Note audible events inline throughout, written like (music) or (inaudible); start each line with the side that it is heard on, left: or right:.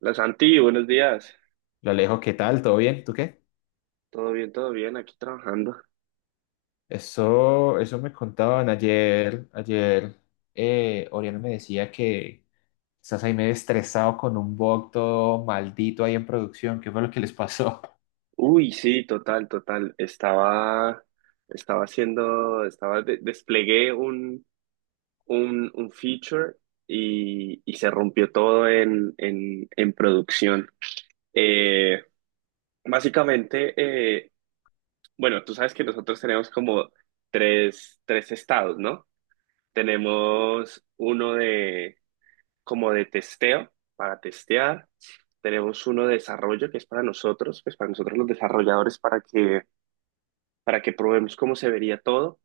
right: La Santi, buenos días.
left: Lo Alejo, ¿qué tal? ¿Todo bien? ¿Tú qué?
right: Todo bien, aquí trabajando.
left: Eso me contaban ayer. Oriana me decía que estás ahí medio estresado con un bug todo maldito ahí en producción. ¿Qué fue lo que les pasó? (laughs)
right: Uy, sí, total, total. Estaba, estaba haciendo, estaba, de- Desplegué un feature y, se rompió todo en producción. Eh, Básicamente, eh, bueno, tú sabes que nosotros tenemos como tres estados, ¿no? Tenemos uno como de testeo, para testear. Tenemos uno de desarrollo que es para nosotros, pues para nosotros los desarrolladores, para que probemos cómo se vería todo.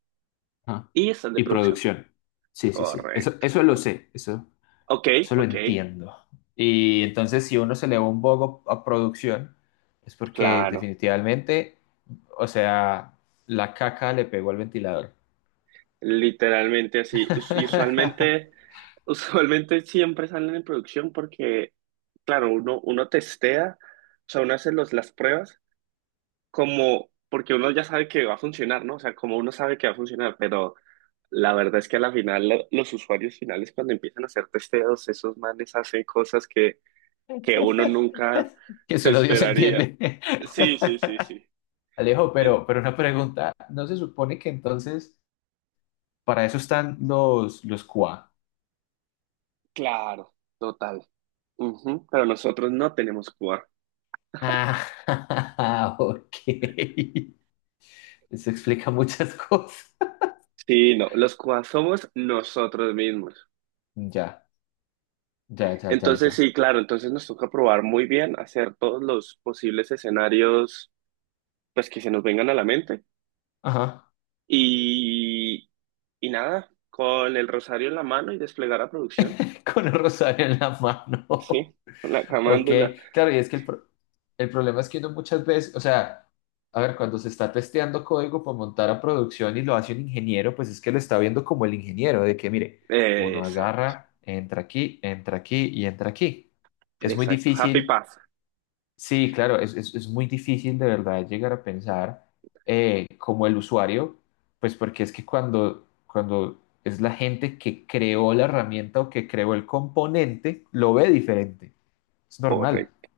left: Ah,
right: Y está el de
left: y
right: producción.
left: producción. Sí, sí, sí. Eso,
right: Correcto.
left: eso lo sé, eso,
right: Ok,
left: eso lo
right: ok,
left: entiendo. Y entonces, si uno se le va un bug a producción, es porque
right: claro.
left: definitivamente, o sea, la caca le pegó al ventilador.
right: Literalmente así. Y usualmente, (laughs) usualmente siempre salen en producción porque, claro, uno testea, o sea, uno hace las pruebas como, porque uno ya sabe que va a funcionar, ¿no? O sea, como uno sabe que va a funcionar, pero la verdad es que a la final los usuarios finales cuando empiezan a hacer testeos, esos manes hacen cosas que uno
left: (laughs)
right: nunca
left: Que
right: se
left: solo Dios
right: esperaría.
left: entiende. (laughs)
right: Sí, sí, sí, sí.
left: Alejo,
right: El-
left: pero una pregunta, ¿no se supone que entonces para eso están los QA?
right: claro, total. Ujú, pero nosotros no tenemos QA.
left: Ah, (laughs) ok. Eso explica muchas (laughs) cosas.
right: Sí, no, los QA somos nosotros mismos.
left: Ya, ya, ya, ya,
right: Entonces,
left: ya.
right: sí, claro, entonces nos toca probar muy bien, hacer todos los posibles escenarios pues que se nos vengan a la mente.
left: Ajá.
right: Y, nada, con el rosario en la mano y desplegar a producción.
left: Con el rosario en la mano.
right: Sí, la
left: Ok,
right: camándula.
left: claro, y es que el problema es que uno muchas veces, o sea, a ver, cuando se está testeando código para montar a producción y lo hace un ingeniero, pues es que lo está viendo como el ingeniero, de que mire, uno
right: Exacto,
left: agarra, entra aquí y entra aquí. Es muy
right: exacto. Happy
left: difícil,
right: pasa.
left: sí, claro, es, es muy difícil de verdad llegar a pensar como el usuario, pues porque es que cuando es la gente que creó la herramienta o que creó el componente, lo ve diferente, es normal.
right: Correcto,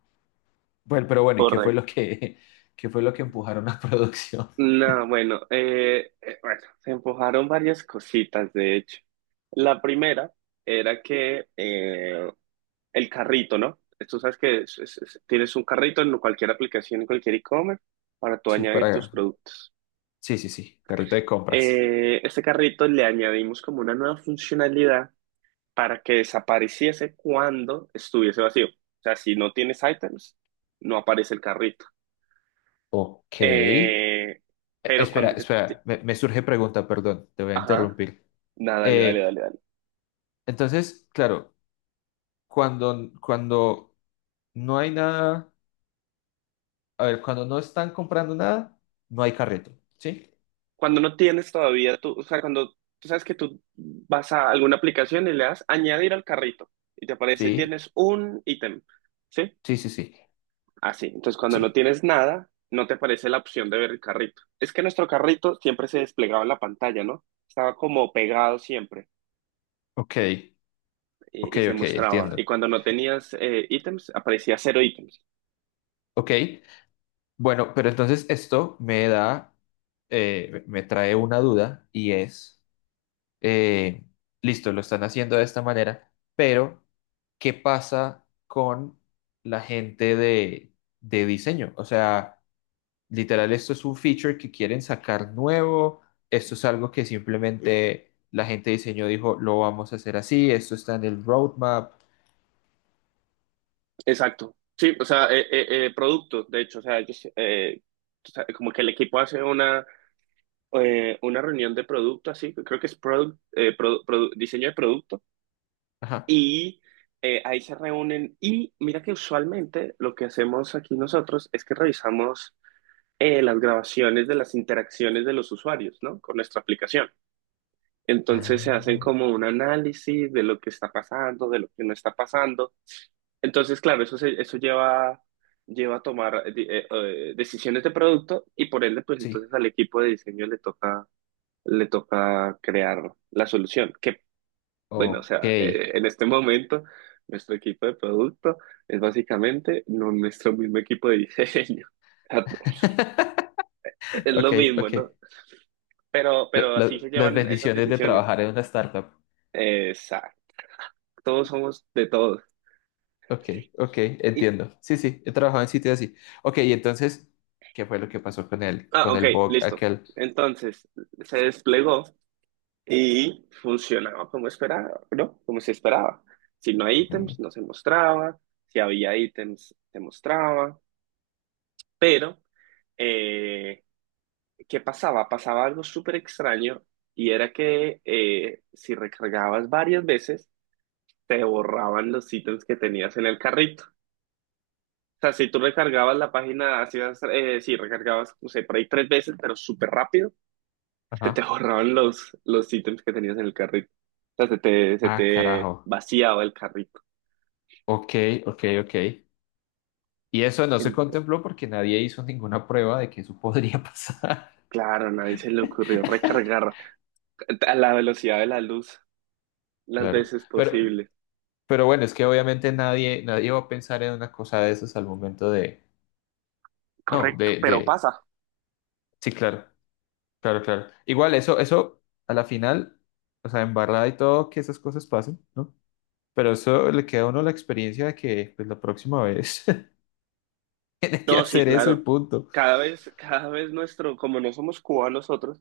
left: Bueno, pero bueno, ¿y qué fue lo
right: correcto.
left: que, (laughs) qué fue lo que empujaron a (laughs) producción?
right: No, bueno, bueno, se empujaron varias cositas, de hecho. La primera era que el carrito, ¿no? Tú sabes que tienes un carrito en cualquier aplicación, en cualquier e-commerce, para tú
left: Sí,
right: añadir tus
left: para...
right: productos.
left: Sí, sí, sí, carrito de compras.
right: Este carrito le añadimos como una nueva funcionalidad para que desapareciese cuando estuviese vacío. O sea, si no tienes items, no aparece el carrito.
left: Ok.
right: Eh, pero
left: Espera,
right: cuando ya te-
left: espera, me surge pregunta, perdón, te voy a
right: ajá,
left: interrumpir.
right: nada, dale, dale,
left: Eh,
right: dale, dale.
left: entonces, claro, cuando no hay nada, a ver, cuando no están comprando nada, no hay carrito, ¿sí?
right: Cuando no tienes todavía tú, o sea, cuando tú sabes que tú vas a alguna aplicación y le das añadir al carrito y te aparece
left: Sí,
right: tienes un ítem, ¿sí?
left: sí, sí, sí,
right: Así. Entonces, cuando no
left: sí.
right: tienes nada, no te aparece la opción de ver el carrito. Es que nuestro carrito siempre se desplegaba en la pantalla, ¿no? Estaba como pegado siempre.
left: Ok, ok,
right: Y, se
left: ok,
right: mostraba. Y
left: entiendo.
right: cuando no tenías ítems, aparecía cero ítems.
left: Ok, bueno, pero entonces esto me da, me trae una duda y es, eh, listo, lo están haciendo de esta manera, pero ¿qué pasa con la gente de diseño? O sea, literal, esto es un feature que quieren sacar nuevo, esto es algo que simplemente la gente de diseño dijo, lo vamos a hacer así, esto está en el roadmap.
right: Exacto. Sí, o sea, productos, de hecho, o sea, ellos, o sea, como que el equipo hace una reunión de producto, así, creo que es product, produ- diseño de producto,
left: Ajá.
right: y ahí se reúnen. Y mira que usualmente lo que hacemos aquí nosotros es que revisamos las grabaciones de las interacciones de los usuarios, ¿no? Con nuestra aplicación. Entonces se
left: Ah,
right: hacen como un análisis de lo que está pasando, de lo que no está pasando. Entonces, claro, eso lleva, lleva a tomar decisiones de producto y por ende, pues
left: sí.
right: entonces al equipo de diseño le toca crear la solución. Que, bueno, o
left: Ok.
right: sea, en este momento nuestro equipo de producto es básicamente no nuestro mismo equipo de diseño. (laughs)
left: (laughs)
right: Es
left: Ok,
right: lo mismo,
left: ok.
right: ¿no? Pero así se
left: Las
right: llevan esas
left: bendiciones de
right: decisiones.
left: trabajar en una startup.
right: Exacto. Todos somos de todos.
left: Ok, ok,
right: Y,
left: entiendo. Sí, sí, he trabajado en sitios así. Ok, y entonces, ¿qué fue lo que pasó
right: ah,
left: con
right: ok,
left: el bug
right: listo.
left: aquel?
right: Entonces se desplegó y funcionaba como esperaba, ¿no? Como se esperaba. Si no hay ítems,
left: Ujú.
right: no se mostraba. Si había ítems, se mostraba. Pero, eh, ¿qué pasaba? Pasaba algo súper extraño y era que si recargabas varias veces, te borraban los ítems que tenías en el carrito. O sea, si tú recargabas la página, hacías, si recargabas, no sé, por ahí tres veces, pero súper rápido se te
left: Ajá.
right: ahorraban los ítems que tenías en el carrito. O sea, se
left: Ah,
right: te
left: carajo.
right: vaciaba el carrito.
left: Ok, ok, ok. Y eso no se
right: Ent-
left: contempló porque nadie hizo ninguna prueba de que eso podría (laughs) pasar.
right: claro, a nadie se le ocurrió recargar a la velocidad de la luz las
left: Claro.
right: veces posible.
left: Pero bueno, es que obviamente nadie, nadie va a pensar en una cosa de esas al momento de... No,
right: Correcto, pero
left: de...
right: pasa.
left: Sí, claro. Claro, claro. Igual eso, eso a la final, o sea, embarrada y todo, que esas cosas pasen, ¿no? Pero eso le queda a uno la experiencia de que pues la próxima vez (laughs) tiene que
right: No, sí,
left: hacer eso y
right: claro.
left: punto.
right: Cada vez nuestro, como no somos cubanos nosotros,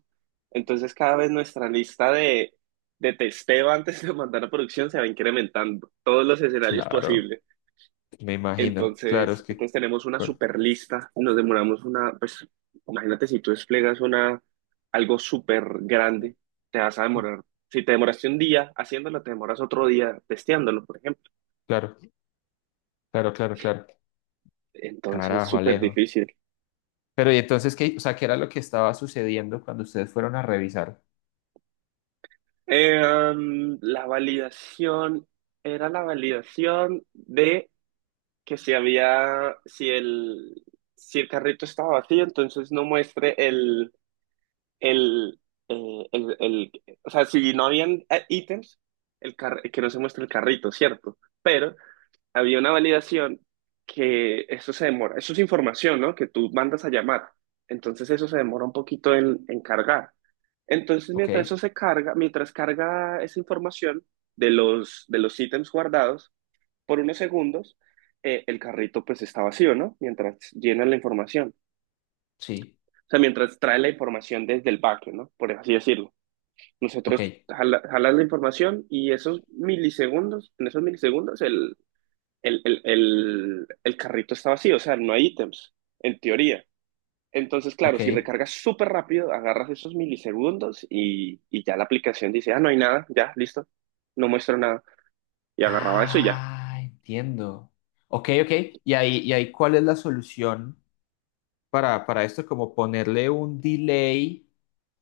right: entonces cada vez nuestra lista de testeo antes de mandar a producción se va incrementando. Todos los escenarios
left: Claro,
right: posibles.
left: me imagino. Claro, es que
right: Entonces tenemos una
left: con-
right: super lista, nos demoramos una, pues imagínate si tú desplegas una, algo súper grande, te vas a demorar, si te demoraste un día haciéndolo, te demoras otro día testeándolo, por ejemplo.
left: claro, claro, claro, claro.
right: Entonces,
left: Carajo,
right: súper
left: Alejo.
right: difícil.
left: Pero y entonces qué, o sea, ¿qué era lo que estaba sucediendo cuando ustedes fueron a revisar?
right: Eh, um, la validación Era la validación de que si había, si el carrito estaba vacío, entonces no muestre el, eh, el, el- o sea, si no habían ítems, que no se muestra el carrito, ¿cierto? Pero había una validación que eso se demora, eso es información, ¿no? Que tú mandas a llamar. Entonces eso se demora un poquito en cargar. Entonces
left: Ok,
right: mientras eso se carga, mientras carga esa información de los ítems guardados por unos segundos, el carrito pues está vacío, ¿no? Mientras llena la información.
left: sí,
right: O sea, mientras trae la información desde el backend, ¿no? Por así decirlo.
left: ok,
right: Nosotros jalas la información y esos milisegundos, en esos milisegundos, el carrito está vacío, o sea, no hay ítems, en teoría. Entonces, claro,
left: ok.
right: si recargas súper rápido, agarras esos milisegundos y, ya la aplicación dice, ah, no hay nada, ya, listo, no muestra nada. Y agarraba eso y ya.
left: Ah, entiendo. Ok, ok. Y ahí cuál es la solución? Para esto, como ponerle un delay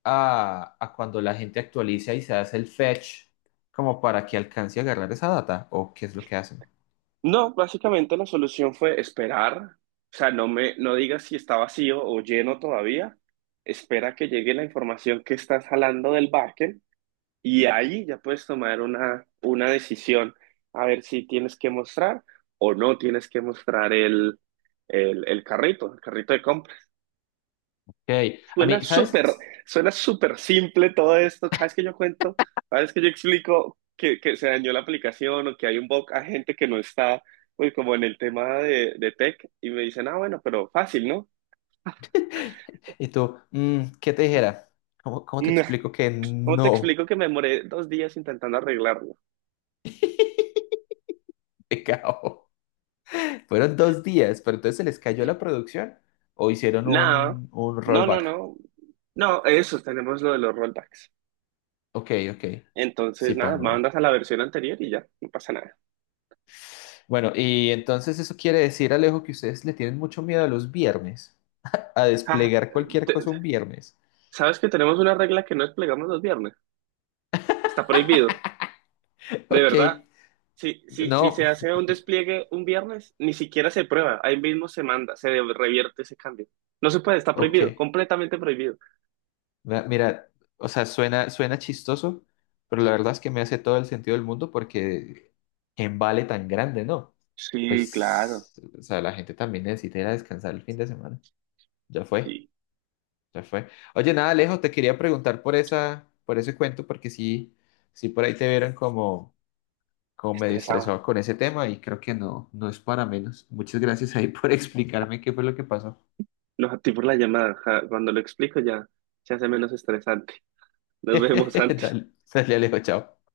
left: a cuando la gente actualiza y se hace el fetch, como para que alcance a agarrar esa data, o qué es lo que hacen.
right: No, básicamente la solución fue esperar, o sea, no digas si está vacío o lleno todavía, espera que llegue la información que estás jalando del backend. Y ahí ya puedes tomar una decisión, a ver si tienes que mostrar o no tienes que mostrar el carrito de compra.
left: Ok, a
right: Suena
left: mí,
right: súper,
left: ¿sabes?
right: suena súper simple todo esto. Cada vez que yo cuento, cada vez que yo explico que se dañó la aplicación o que hay un bug, a gente que no está pues, como en el tema de tech y me dicen, ah, bueno, pero fácil, ¿no? (laughs)
left: (laughs) Y tú, ¿qué te dijera? ¿Cómo, cómo te
right: No.
left: explico que
right: ¿Cómo te
left: no?
right: explico que me demoré dos días intentando arreglarlo?
left: (laughs) Pecado. Fueron dos días, pero entonces se les cayó la producción o hicieron
right: Nada,
left: un
right: no, no,
left: rollback.
right: no, no, eso, tenemos lo de los rollbacks.
left: Ok, ok.
right: Entonces,
left: Sí, pa,
right: nada, mandas
left: no.
right: a la versión anterior y ya, no pasa nada.
left: Bueno, y entonces eso quiere decir, Alejo, que ustedes le tienen mucho miedo a los viernes, a
right: Ah,
left: desplegar cualquier
right: te-
left: cosa un viernes.
right: ¿sabes que tenemos una regla que no desplegamos los viernes? Está prohibido,
left: (laughs)
right: de
left: Ok,
right: verdad. Si
left: no,
right: se hace un despliegue un viernes, ni siquiera se prueba, ahí mismo se manda, se revierte ese cambio. No se puede, está
left: ok.
right: prohibido, completamente prohibido.
left: Mira, o sea, suena, suena chistoso, pero la verdad es que me hace todo el sentido del mundo porque en vale tan grande, ¿no?
right: Sí, claro,
left: Pues, o sea, la gente también necesita ir a descansar el fin de semana. Ya fue,
right: sí,
left: ya fue. Oye, nada, Alejo, te quería preguntar por esa, por ese cuento porque sí, sí por ahí te vieron como, como medio
right: estresado.
left: estresado con ese tema y creo que no, no es para menos. Muchas gracias ahí por (laughs) explicarme qué fue lo que pasó.
right: No, a ti por la llamada, ja, cuando lo explico ya se hace menos estresante. Nos vemos,
left: (laughs)
right: Santi.
left: Dale, sale Alejo, chao.